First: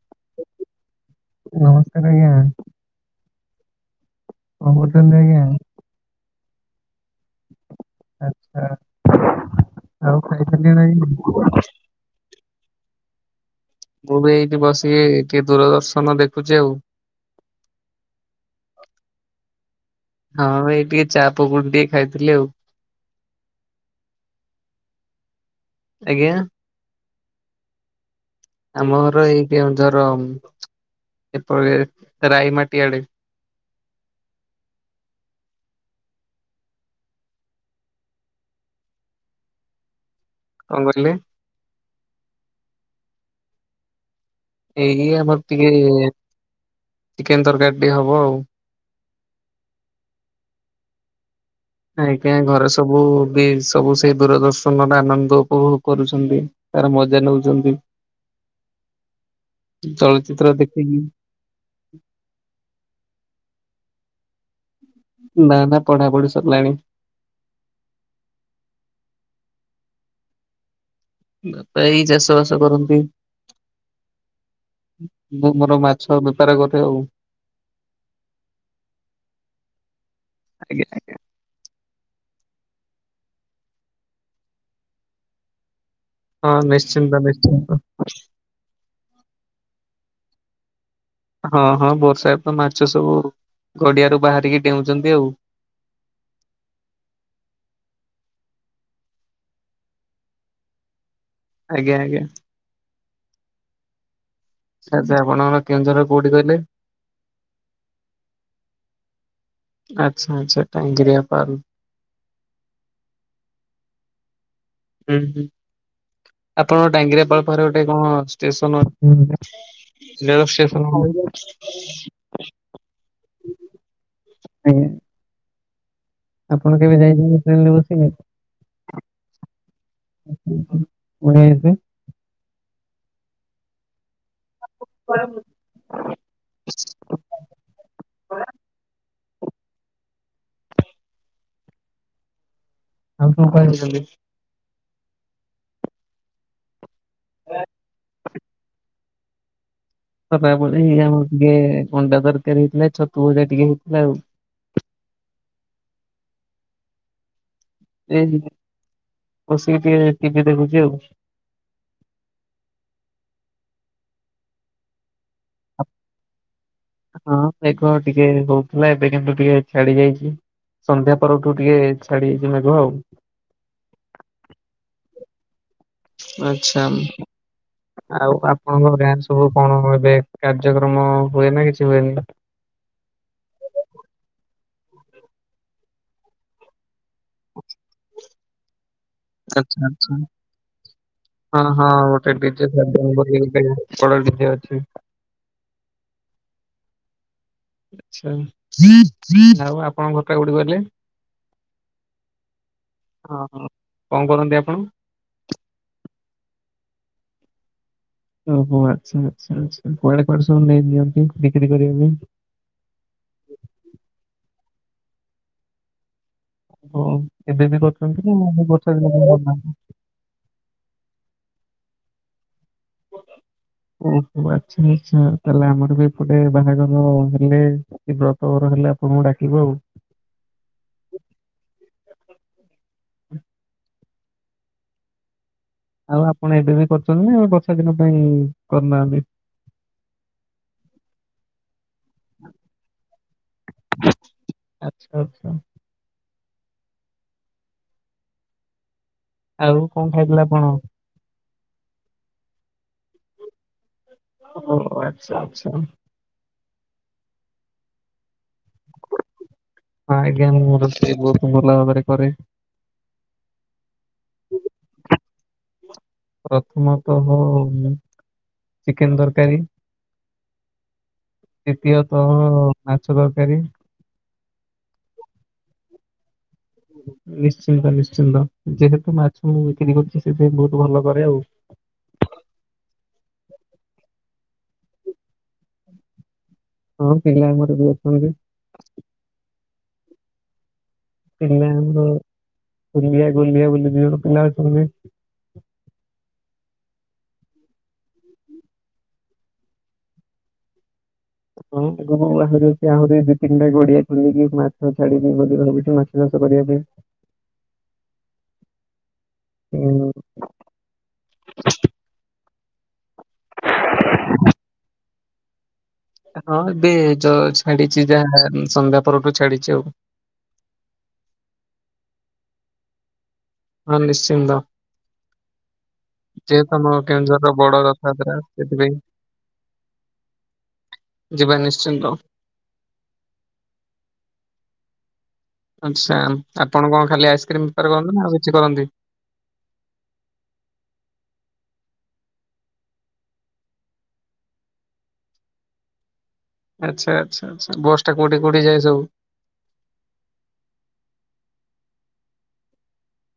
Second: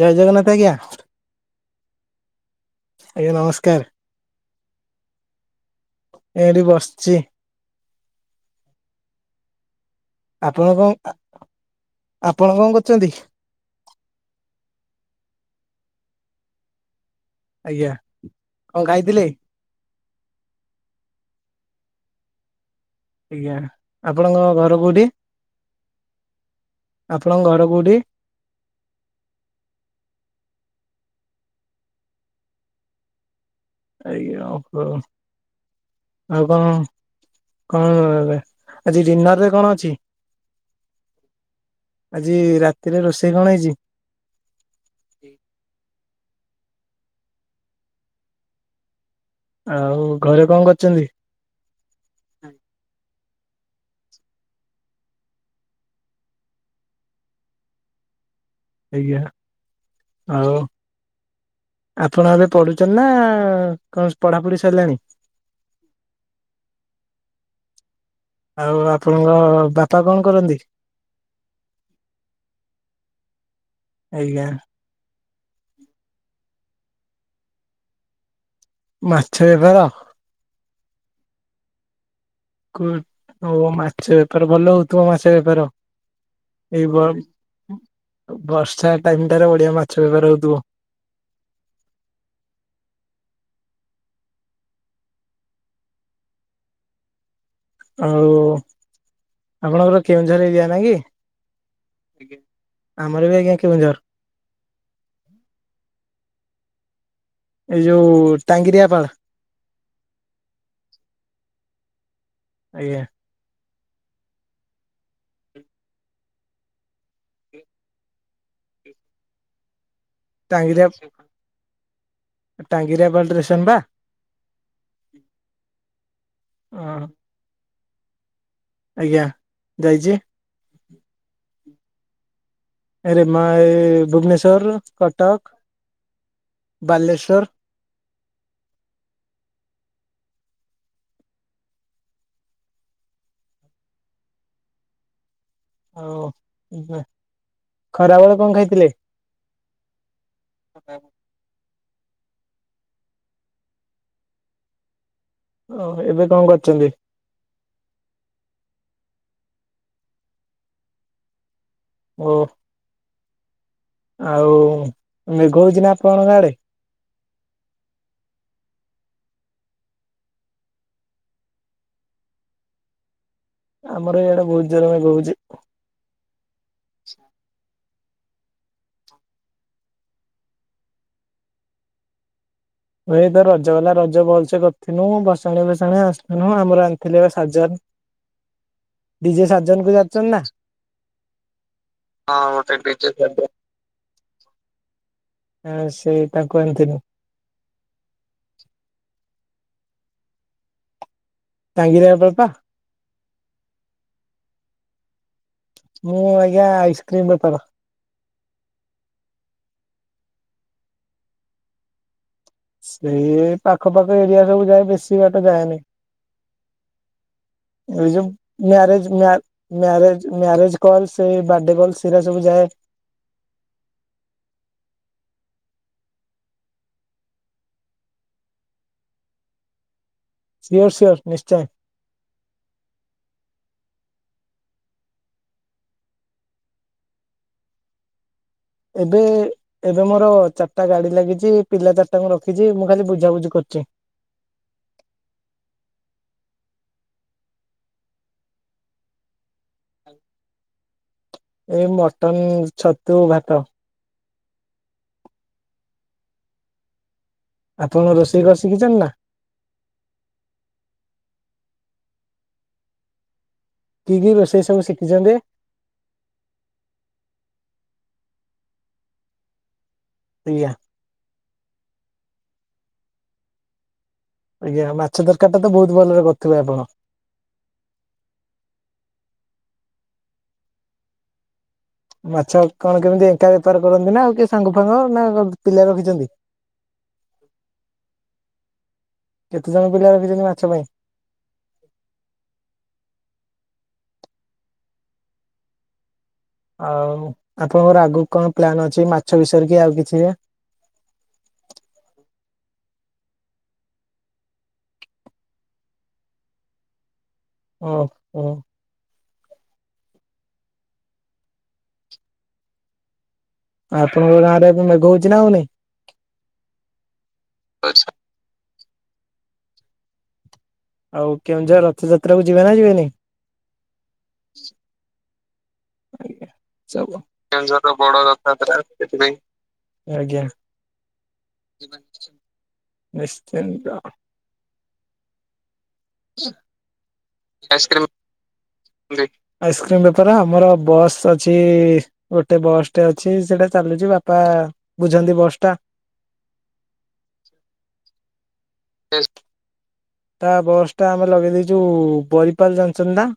ଜୟ ଜଗନ୍ନାଥ ଆଜ୍ଞା। ନମସ୍କାର୍ ଆଜ୍ଞା। ଆଜ୍ଞା ନମସ୍କାର୍ କଣ କରୁଛନ୍ତି ଆଜ୍ଞା ଏଡି ବସ୍ ଚି ଆଛା ଆଉ ଆପଣ ଖାଇଚନ୍ତି କଣ ନାଇ ଆପଣ କଣ କରୁଚନ୍ତି? ମୁଁ ବି ଏଇଠି ବସିକି ଟିକେ ଦୂରଦର୍ଶନ ଦେଖୁଚି ଆଉ। ଆଜ୍ଞା କଁ ଖାଇଥିଲେ? ହଁ ଏଇ ଟିକେ ଚା ପକୁଡି ଟିକେ ଖାଇଥିଲି ଆଉ। ଆଜ୍ଞା ଆପଣଙ୍କ ଘର କୋଉଠି, ଆଜ୍ଞା ଆପଣଙ୍କ ଘର କୋଉଠି? ଆମ ଘର ଏଇ କେଉଁଝର, ଏଇ ରାଇ ମାଟି ଆଡେ। ଆଜ୍ଞା ଓଃ। ଆଉ କଣ କଣ ଆଜି ଡିନର୍ ରେ କଣ ଅଛି? କଣ କରିଲେ? ଆଜି ରାତିରେ ରୋଷେଇ କଣ ହେଇଚି? ଏଇ ଆମର ଟିକେ ଚିକେନ୍ ତର୍କାରୀ ଟିକେ ହବ ଆଉ। ଆଉ ଘରେ କଁ କରୁଚନ୍ତି? ଆଜ୍ଞା ଘରେ ସବୁ ବି ସବୁ ସେଇ ଦୂରଦର୍ଶନର ଆନନ୍ଦ ଉପଭୋଗ୍ କରୁଛନ୍ତି। ତାର ମଜା ନୋଚନ୍ତି। ଆଜ୍ଞା ଆଉ। ଦେଖିକି ଆପଣ ଏବେ ପଢୁଚନ୍ତି ନା କଁ ପଢାପଢି ସାଇଲାଣି? ନା ନା ପଢା ପଢି ସରିଲାଣି। ଆଉ ଆପଣଙ୍କ ବାପା କଣ କରନ୍ତି? ବାପା ଏଇ ଚାଷ ବାସ କରନ୍ତି। ଆଜ୍ଞା ମୁଁ ମୋର ମାଛ ବେପାର କରେ ଆଉ। ମାଛ ଏବାର ଆଜ୍ଞା ଆଜ୍ଞା। କୋ ଓ ମାଛ ବେପାର ଭଲ ହୋଉଥୁବ ମାଛ ବେପାର। ହଁ ଏଇ ବ ନିଶ୍ଚିନ୍ତ ନିଶ୍ଚିନ୍ତ ବର୍ଷା ଟାଇମ ଟାରେ ବଡିଆ ମାଛ ବ୍ୟବହାର ହୋଉଥିବ। ହଁ ହଁ ବର୍ଷା ତ ମାଛ ସବୁ ଘଡିଆରୁ ବାହାରିକି ଡେଉଚନ୍ତି ଆଉ। ଆଉ ଆପଣଙ୍କର କେଉଁଝର୍ ଏରିଆ ନା କି? ଆଜ୍ଞା ଆଜ୍ଞା ଆମର ବି ଆଜ୍ଞା କେଉଝର୍। ଆଛା ଆପଣଙ୍କର କେଉଁଝର୍ ର କୋଉଠି କିଇଲେ? ଏଇ ଯୋଉ ଟାଙ୍ଗିରିଆପାଳ୍। ଆଚ୍ଛା ଆଚ୍ଛା ଟାଙ୍ଗିଆପାଲ୍। ଆଜ୍ଞା। ହୁଁ ହୁଁ ଆପଣଙ୍କ ଟାଙ୍ଗିରାପଳ୍ ପାଖରେ ଗୋଟେ କଣ ଷ୍ଟେସନ ରେଳ ଷ୍ଟେସନ୍ ଟାଙ୍ଗିରିଆ ଗାଆଁ। ଟାଙ୍ଗିରିଆପାଳ ଷ୍ଟେସନ ବା ଆପଣ କେବେ ହଁ ଯାଇଛନ୍ତି ଟ୍ରେନ୍ ରେ ବସିକି? ଆଜ୍ଞା ଯାଇଚି। [inaudible] ଏରେମ ଭୁବନେଶ୍ୱର୍, କଟକ, ବାଲେଶ୍ୱର୍। ଆମ ତୁ ପାଇଅନ୍ତି ହୋଉ ଖରାବେେଳେ କଁ ଖାଇଥିଲେ? ଖରାବେଳେଇ ଆମର୍ ଟିକେ ଅଣ୍ଡା ତର୍କାରି ହେଇଥିଲା, ଛତୁ ଭଜା ଟିକେ ହେଇଥିଲା ଆଉ। ଓ ଏବେ କଁ କରୁଚନ୍ତି? ଏଇ ବସିକି ଟିକେ ଟିଭି ଦେଖୁଛି ଆଉ ଓ ଆଉ ମେଘ ହଉଛି ନା ଆପଣଙ୍କ ଆଡ଼େ ହଁ ମେଘ ଟିକେ ହଉଥିଲା ଏବେ କିନ୍ତୁ ଟିକେ ଛାଡି ଯାଇଛି ସନ୍ଧ୍ୟା ପରଠୁ ଟିକେ ଛାଡି ଯାଇଛି ମେଘ ଆଉ ଆମର ଏଇଆଡା ବହୁତ ଜୋରେ ମେଘ ହୋଉଛି ଆଚ୍ଛା ଆଉ ଆପଣଙ୍କ ଗାଁ ସବୁ କଣ ଏବେ କାର୍ଯ୍ୟକ୍ରମ ହୁଏ ନା କିଛି ହୁଏନି ଏଇ ତ ରଜ ଗଲା ରଜ ଭଲସେ କରିଥିନୁ ବସାଣି ଫସାଣି ଆସିଥିନୁ ଆମର ଆ ଥିଲେ ସାଜନ ଡିଜେ ଆଚ୍ଛା ସାଜନ କୁ ଆଚ୍ଛା। ଯାଣିଛନ୍ତି ନା? ହଁ ହଁ ଗୋଟେ ଡିଜେ ସାଜନ ବୋଲି ଗୋଟେ ବଡ ଡିଜେ ଅଛି। ହଁ ସେଇ ତାଙ୍କୁ ଆଣିଥିନି ଆଛା ଆଉ ଆପଣଙ୍କ ଘରଟା କଉଠି କହିଲେ ତାଙ୍ଗୁରିଆ ବା ପା ହଁ ହଁ କଣ କରନ୍ତି ଆପଣ ମୁଁ ଆଜ୍ଞା ଆଇସକ୍ରିମ୍ ବେପାର ଓହୋ ଆଚ୍ଛା ଆଚ୍ଛା ଆଚ୍ଛା କୁଆଡେ କୁଆଡେ ସବୁ ନେଇ ନିିଅନ୍ତି ବିକ୍ରି କରିବା ପାଇଁ ସେଇ ପାଖ ପାଖ ଏରିଆ ସବୁ ଯାଏ ବେଶୀ ବାଟ ଯାଏନି ହଉ ଏବେ ବି ଏଇ ଯୋଉ କରୁଛନ୍ତି ନା ମୁଁ ମ୍ୟାରେଜ ମ୍ୟା ମ୍ୟାରେଜ ମ୍ୟାରେଜ କଲ ସେ ବାର୍ଥଡେ କଲ୍ ସେଟା ସବୁ ଯାଏ ଓହୋ ଆଚ୍ଛା ଆଛା ତାହେଲେ ଆମର ବି ଏପଟେ ବାହାଘର ହେଲେ ବ୍ରତଘର ହେଲେ ଆପଣଙ୍କୁ ଡାକିବୁ ଆଉ ସିଓର ସାର ନିଶ୍ଚୟ ହଁ ଆଉ ଆପଣ ଏବେ ବି କରୁଛନ୍ତି ନା ଏ ବର୍ଷା ଦିନ ପାଇଁ ଏବେ କରୁନାହାନ୍ତି ଏବେ ମୋର ଚାରିଟା ଗାଡି ଲାଗିଛି ପିଲା ଚାରିଟାଙ୍କୁ ରଖିଛି ମୁଁ ଖାଲି ବୁଝାବୁଝି କରୁଛି ଆଚ୍ଛା ଆଚ୍ଛା ଆଉ କଣ ଖାଇଥିଲେ ଆପଣ ଏଇ ମଟନ ଛତୁ ଭାତ ଓ ଆଚ୍ଛା ଆଚ୍ଛା ଆପଣ ରୋଷେଇ କରି ଶିଖିଛନ୍ତି ନା ହଁ ଆଜ୍ଞା ମୁଁ ରୋଷଇ ବହୁତ ଭଲ ଭାବରେ କରେ କି କି ରୋଷେଇ ସବୁ ଶିଖିଛନ୍ତି ପ୍ରଥମତଃ ଉ ଚିକେନ ତରକାରୀ ଆଜ୍ଞା ଦ୍ୱିତୀୟତଃ ମାଛ ତରକାରୀ ଆଜ୍ଞା ମାଛ ତରକାରି ଟା ତ ବହୁତ ଭଲରେ କରିଥିବେ ଆପଣ ନିଶ୍ଚିନ୍ତ ନିଶ୍ଚିନ୍ତ ଯେହେତୁ ମାଛ ମୁଁ ବିକ୍ରି କରୁଛି ସେଥିପାଇଁ ବହୁତ ଭଲ କରେ ଆଉ ମାଛ କଣ କେମିତି ଏକା ବେପାର କରନ୍ତି ନା ଆଉ କିଏ ସାଙ୍ଗ ଫାଙ୍ଗ ନା ପିଲା ରଖିଛନ୍ତି ହଁ ପିଲା ଆମର ବି ଅଛନ୍ତି କେତେ ଜଣ ପିଲା ରଖିଛନ୍ତି ମାଛ ପାଇଁ ପିଲା ଆମର ଗଲିଆ ଗୁଲିଆ ବୋଲି ଦି ଜଣ ପିଲା ଅଛନ୍ତି ଆଉ ଆପଣଙ୍କର ଆଗକୁ କଣ ପ୍ଲାନ୍ ଅଛି ମାଛ ବିଷୟରେ କିି ଆଉ କିଛି ରେ ହଁ ଆଗକୁ ଆହୁରି ଆହୁରି ଦି ତିନିଟା ଗଡିଆ ଖୋଲିକି ମାଛ ଛାଡିବି ବୋଲି ଭାବୁଛି ମାଛ କରିବା ପାଇଁ ଓ ହୋ ହୁଁ ଆପଣଙ୍କ ଗାଁ ରେ ଏବେ ମେଘ ହଉଛି ନା ହୋଉନି ହଁ ଏବେ ଯ ଛାଡିଛି ଯାହା ସନ୍ଧ୍ୟା ପରଠୁ ଛାଡିଛି ଆଉ ଆଉ କେଉଁଝର ରଥଯାତ୍ରା କୁ ଯିବା ନା ଯିବାନି? ହଁ ନିଶ୍ଚିନ୍ତ। ଯେହେତୁ ଆମ କେଉଁଝର ର ବଡ ରଥଯାତ୍ରା ସେଥିପାଇଁ ଆଜ୍ଞା। ଯିବା ନିଶ୍ଚିନ୍ତ। ନିଶ୍ଚିନ୍ତ। ଆଚ୍ଛା ଆପଣ କଣ ଖାଲି ଆଇସ୍କ୍ରିମ୍ ବେପାର କରନ୍ତୁ ନା ଆଉ କିଛି କରନ୍ତି। ଆଇସ୍କ୍ରିମ ବେପାର ଆମର ବସ୍ ଅଛି ଗୋଟେ ବସ୍ ଟେ ଅଛି ସେଟା ଚାଲୁଛି ବାପା ବୁଝନ୍ତି ବସ୍ ଟା। ଆଚ୍ଛା ଆଚ୍ଛା ଆଚ୍ଛା ବସଟା କଉଠି କଉଠି ଯାଏ ସବୁ। [inaudible] ତା ବସ୍ ଟା ଆମେ ଲଗେଇ ଦେଇଛୁ ବରିପାଲ ଜାଣିଛନ୍ତି ନା।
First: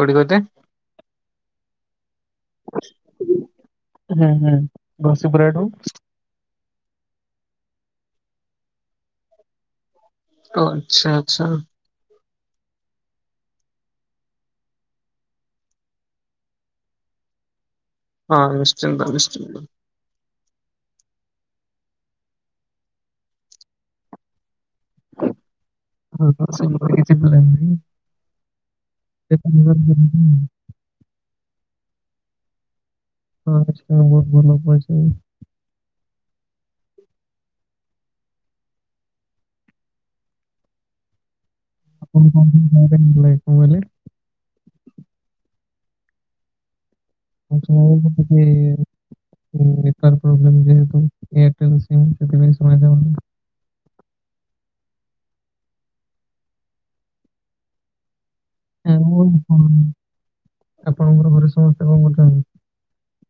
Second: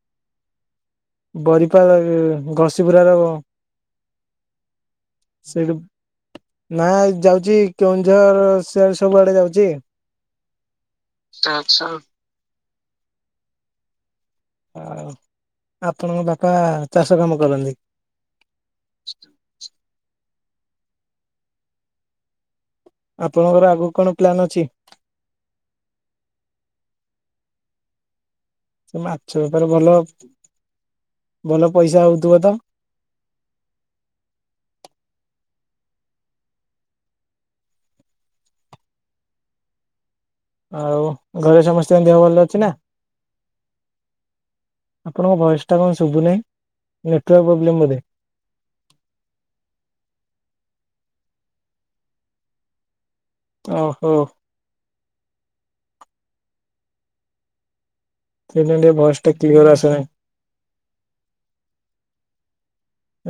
କଉଠି କହତି। ବରିପାଳ ରେ ଘଷିପୁରାର ହୁଁ ହୁଁ ଘସିପୁରାଠୁ। ସେଇ ନା ଏ ଯାଉଛି କେଉଁଝର ସିଆଡେ ସବୁଆଡେ ଯାଉଛି। ଓ ଆଚ୍ଛା ଆଚ୍ଛା। ଆଉ ଆପଣଙ୍କ ବାପା ଚାଷ କାମ କରନ୍ତି। ହଁ ନିଶ୍ଚିନ୍ତ ନିଶ୍ଚିନ୍ତ। ଆପଣଙ୍କର ଆଗକୁ କଣ ପ୍ଲାନ୍ ଅଛି। ମେର ତ ସେମିତି କିଛି ପ୍ଲାନ୍ ନାହିଁ। ସେ ମାଛ ବେପାର ଭଲ [unintelligible] ଭଲ ପଇସା ହଉଥିବ ତ। ହଁ [unintelligible] ଆଉ ଘରେ ସମସ୍ତଙ୍କ ଦେହ ଆପଣ ଭଲ କଣ ଅଛି ନା। ପାଇଁ କଣ କହିଲେ? ଆପଣଙ୍କ ଭଏସ୍ ଟା କଣ ଶୁଭୁନେଇ। [inaudible] ଏ ନେଟୁଅ୍ୟାକ ପ୍ରୋବ୍ଲେମ ଯେହେତୁ ଏୟାରଟେଲ ସିମ୍ ସେଥିପା ଶୁଣାଯାନି। ଓହୋ। ସେଇଥିପାଇଁ ଟିକେ [unintelligible] ଭଏସ ଟା କ୍ଲିୟର ଆସୁନାହିଁ। ଆପଣଙ୍କର ଘରେ ସମସ୍ତେ କଣ କରୁଛନ୍ତି।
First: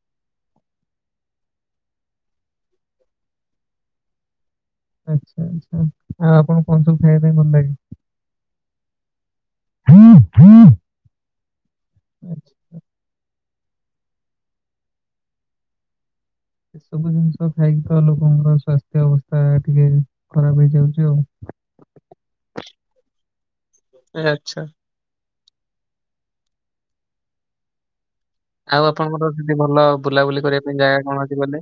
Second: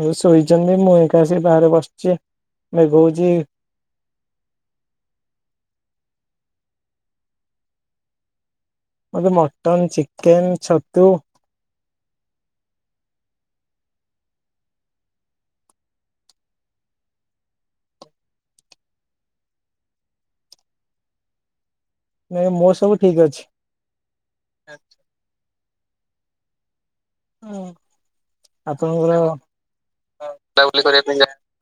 ଏ ଶୋଇଛନ୍ତି ମୁଁ ଏକା ଆସି ବାହାରେ ବସଛି ମେଘ ହଉଛି। ଆଚ୍ଛା ଆଚ୍ଛା ଆଉ ଆପଣଙ୍କୁ କଣ ସବୁ ଖାଇବା ପାଇଁ ଭଲ ଲାଗେ। ମୁଁ ଆଜି ମଟନ ଚିକେନ ଛତୁ ଖାଇଛି। ଏସବୁ ଜିନିଷ ଖାଇକି ତ ଲୋକଙ୍କର ସ୍ୱାସ୍ଥ୍ୟ ଅବସ୍ଥା ଟିକେ ଖରାପ ହେଇଯାଉଛି ଆଉ। ନାଇ ମୋର ସବୁ ଠିକ ଅଛି। ଏ ଆଚ୍ଛା। ହଁ ଆଉ ଆପଣଙ୍କର ଯଦି ଭଲ ବୁଲାବୁଲି କରିବା ପାଇଁ ଆପଣଙ୍କର ଜାଗା କଣ ଅଛି କହିଲେ?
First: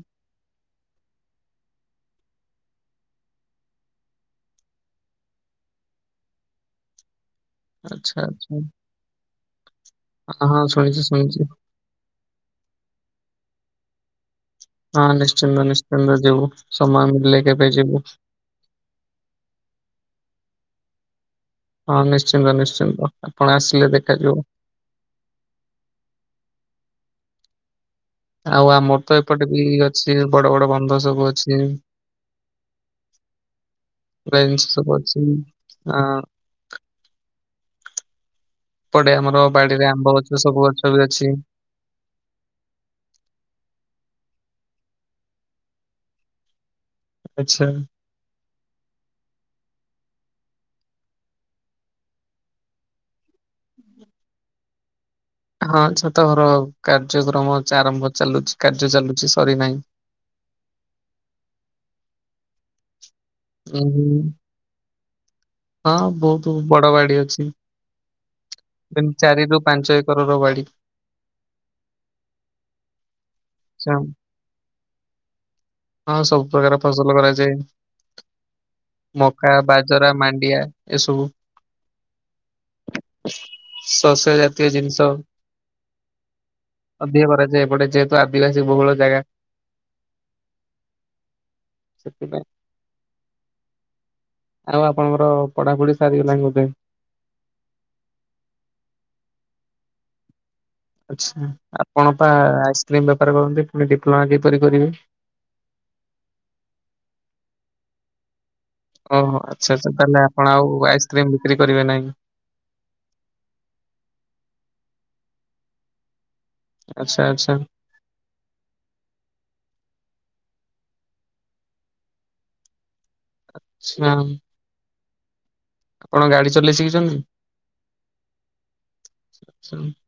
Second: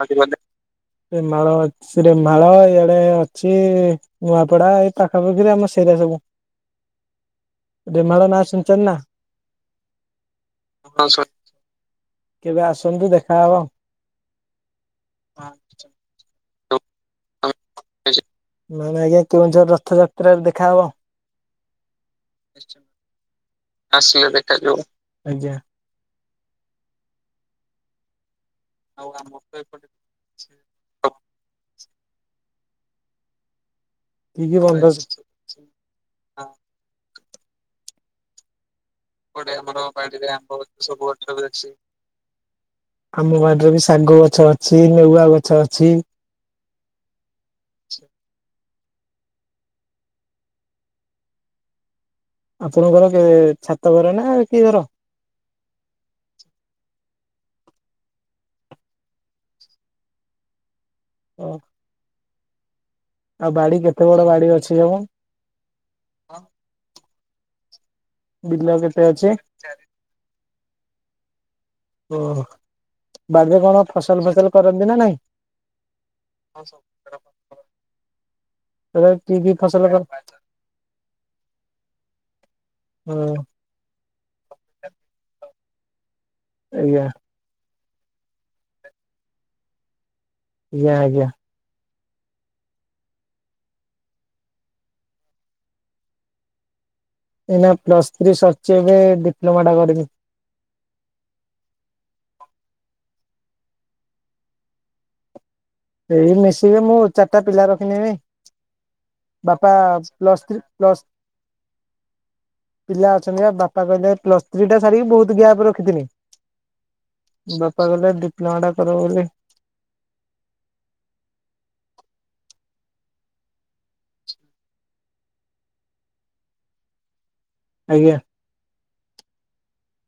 ରେମାଳ ଅଛି ରେମାଳ ଇଆଡେ ଅଛି। ନୂଆପଡା ଏଇ ପାଖାପାଖିରେ ଆମ ସେରା ସବୁ। ଆଚ୍ଛା ରେମାଳ ନା ଶୁଣିଛନ୍ତି ନା। ଅ ହଁ ଶୁଣିଛି ଶୁଣିଛି। କେବେ ଆସନ୍ତୁ ଦେଖାହବ। ହଁ ନିଶ୍ଚିନ୍ତ ନିଶ୍ଚିନ୍ତ ଯିବୁ ସମୟ ମିଳିଲେ କେବେ ଯିବୁ। ନହଲେ ଆଜ୍ଞା କେଉଁଝର ରଥଯାତ୍ରାରେ ଦେଖାହବ। ହଁ ନିଶ୍ଚିନ୍ତ ନିଶ୍ଚିନ୍ତ ଆପଣ ଆସିଲେ ଦେଖାଯିବ। ଆଜ୍ଞା। ଆଉ ଆମର ତ ଏପଟେ ବି ଅଛି ବଡ ବଡ ବନ୍ଧ ସବୁ ଅଛି। ପୁରା କି କି ଏମିତି ସବୁ ବନ୍ଧ ଅଛି ଆ ପଡେ ଆମର ବାଡିରେ ଆମ୍ବ ଗଛ ସବୁ ଗଛ ବି ଅଛି। ଆମ ବାଡିରେ ବି ଶାଗ ଗଛ ଅଛି, ନେଉଆ ଗଛ ଅଛି। ଆଚ୍ଛା। ଆପଣଙ୍କର ଛାତଘର ନା କି ଘର? ହଁ ଛାତ ଘର ଆଉ କାର୍ଯ୍ୟକ୍ରମ ଆରମ୍ଭ ଚାଲୁଛି କାର୍ଯ୍ୟ ଚାଲୁଛି ସରି ନାହିଁ। ଓ ଆଉ ବାଡି ଉଁ ହୁଁ କେତେ ବଡ ବାଡି ଅଛି ହବ? ହଁ ବହୁତ ବଡ ବାଡି ଅଛି। ବିଲ କେତେ ତିନି ଅଛି? ଚାରି ରୁ ପାଞ୍ଚ ଏକର ର ବାଡି। ଓ ବାଡି ରେ କଣ ଆଚ୍ଛା। ଫସଲ ଫସଲ କରନ୍ତି ନା ନାଇଁ? ହଁ ସବୁ ପ୍ରକାର ଫସଲ କରାଯାଏ। ତଥାପି କି ମକା, କି ଫସଲ କର ବାଜରା, ମାଣ୍ଡିଆ। ଏସବୁ ହଁ ଶସ୍ୟ ଜାତୀୟ ଜିନିଷ। ଆଜ୍ଞା ଅଧିକ କରାଯାଏ। ଏପଟେ ଯେହେତୁ ଆଦିବାସୀ ବହୁଳ ଜାଗା। ଆଜ୍ଞା ଆଜ୍ଞା। ସେଥିପାଇଁ, ଆଉ ଆପଣଙ୍କର ପଢାପଢି ସରିଗଲାଣି ବୋଧେ। ଏଇନା ପ୍ଲସ୍ ଥ୍ରୀ ସରିଚି ଏବେ ଡିପ୍ଲୋମା ଟା କରିବି। ଆଚ୍ଛା। ଆପଣ ପା ଆଇସସ୍କ୍ରିମ୍ ବେପାର କରନ୍ତି ପୁଣି ଡିପ୍ଲୋମା କିପରି କରିବେ? ଏଇ [unintelligible] ମୁଁ ଚାରିଟା ପିଲା ରଖିନେବି। ଓହୋ ବାପା ଆଚ୍ଛା ଆଛା। ତାହେଲେ ପ୍ଲସ୍ ଆପଣ ଥ୍ରୀ ଆଉ ପ୍ଲସ୍ ଆଇସକ୍ରିମ ବିକ୍ରି କରିବେ ନାହିଁ। ପିଲା ଅଛନ୍ତି ବା ବାପା କହିଲେ ପ୍ଲସ ଥ୍ରୀ ଟା ସାରିକି ବହୁତ ଗ୍ୟାପ ରଖିଥିଲି। ଆଚ୍ଛା ଆଚ୍ଛା। ବାପା କହିଲେ ଡିପ୍ଲୋମା ଟା କର ବୋଲି। [unintelligible] ଆପଣ ଗାଡି ଚଲେଇ ଶିଖିଛନ୍ତି? ଆଜ୍ଞା। [unintelligible]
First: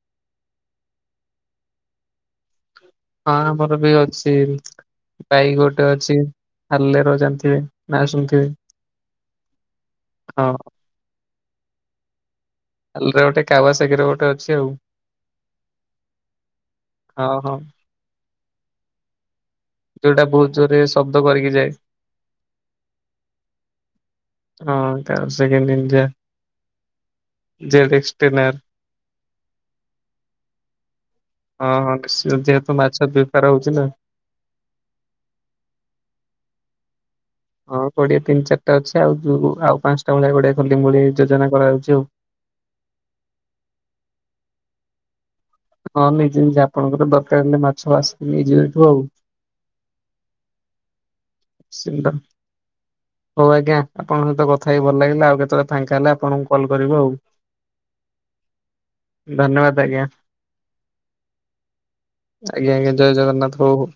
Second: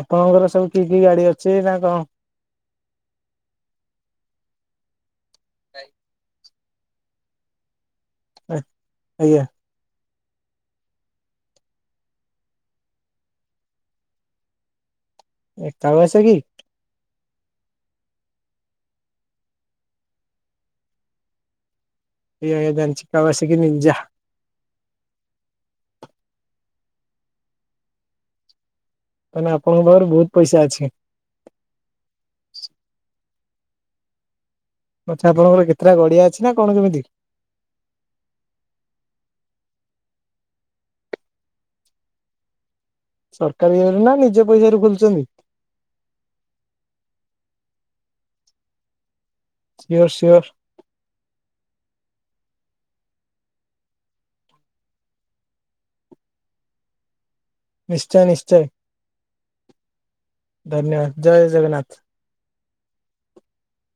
ଆପଣଙ୍କର ସବୁ କି କି ଗାଡି ଅଛି ନା କଣ? ହଁ ଆମର ବି ଅଛି ଗାଈ ଗୋଟେ ଅଛି। ହାଲେରୋ ଜାଣିଥିବେ ନା ଶୁଣି ଆ ଆଜ୍ଞା। ହଁ। [unintelligible] ଗୋଟେ ଅଛି ଆଉ। ଏକା ବୟସ କି? ହଁ ହଁ। ଯୋଉଟା ବହୁତ ଜୋରରେ ଶବ୍ଦ କରିକି ଯାଏ। [unintelligible] ହଁ। [unintelligible] ତାହେଲେ ଆପଣଙ୍କ ପାଖରେ ବହୁତ ପଇସା ଅଛି। ହଁ ହଁ ଯେହେତୁ ମାଛ ବେପାର ହଉଛି ନା। ଆଚ୍ଛା ଆପଣଙ୍କ ର କେତେଟା ଗଡିଆ ଅଛି ନା କଣ କେମିତି? ହଁ ଗଡ଼ିଆ ତିନି ଚାରିଟା ଅଛି ଆଉ। ଯୋଉ ଆଉ ପାଞ୍ଚଟା ଭଳିଆ ଗଡିଆ ଖୋଲିମି ଭଳି ଯୋଜନା କରାଯାଉଛି ଆଉ। ସରକାର ଇରେ ନା ନିଜ ପଇସା ର ଖୋଳୁଛନ୍ତି? ହଁ ନିଜେ ନିଜେ। ଆପଣଙ୍କର ଦରକାର ହେଲେ ମାଛ ଆସିକି ନେଇଯିବେ ଏଠୁ ଆଉ। Sure sure. [unintelligible] ହଉ ଆଜ୍ଞା ଆପଣଙ୍କ ସହିତ କଥା ହେଇ ଭଲ ଲାଗିଲା। ଆଉ କେତେବେଳେ ଫାଙ୍କା ହେଲେ ଆପଣଙ୍କୁ କଲ କରିବୁ ଆଉ। ନିଶ୍ଚୟ ନିଶ୍ଚୟ ଧନ୍ୟବାଦ ଆଜ୍ଞା ଧନ୍ୟବାଦ ଜୟ ଜଗନ୍ନାଥ। ଆଜ୍ଞା ଆଜ୍ଞା ଜଗନ୍ନାଥ ହଉ ହଉ।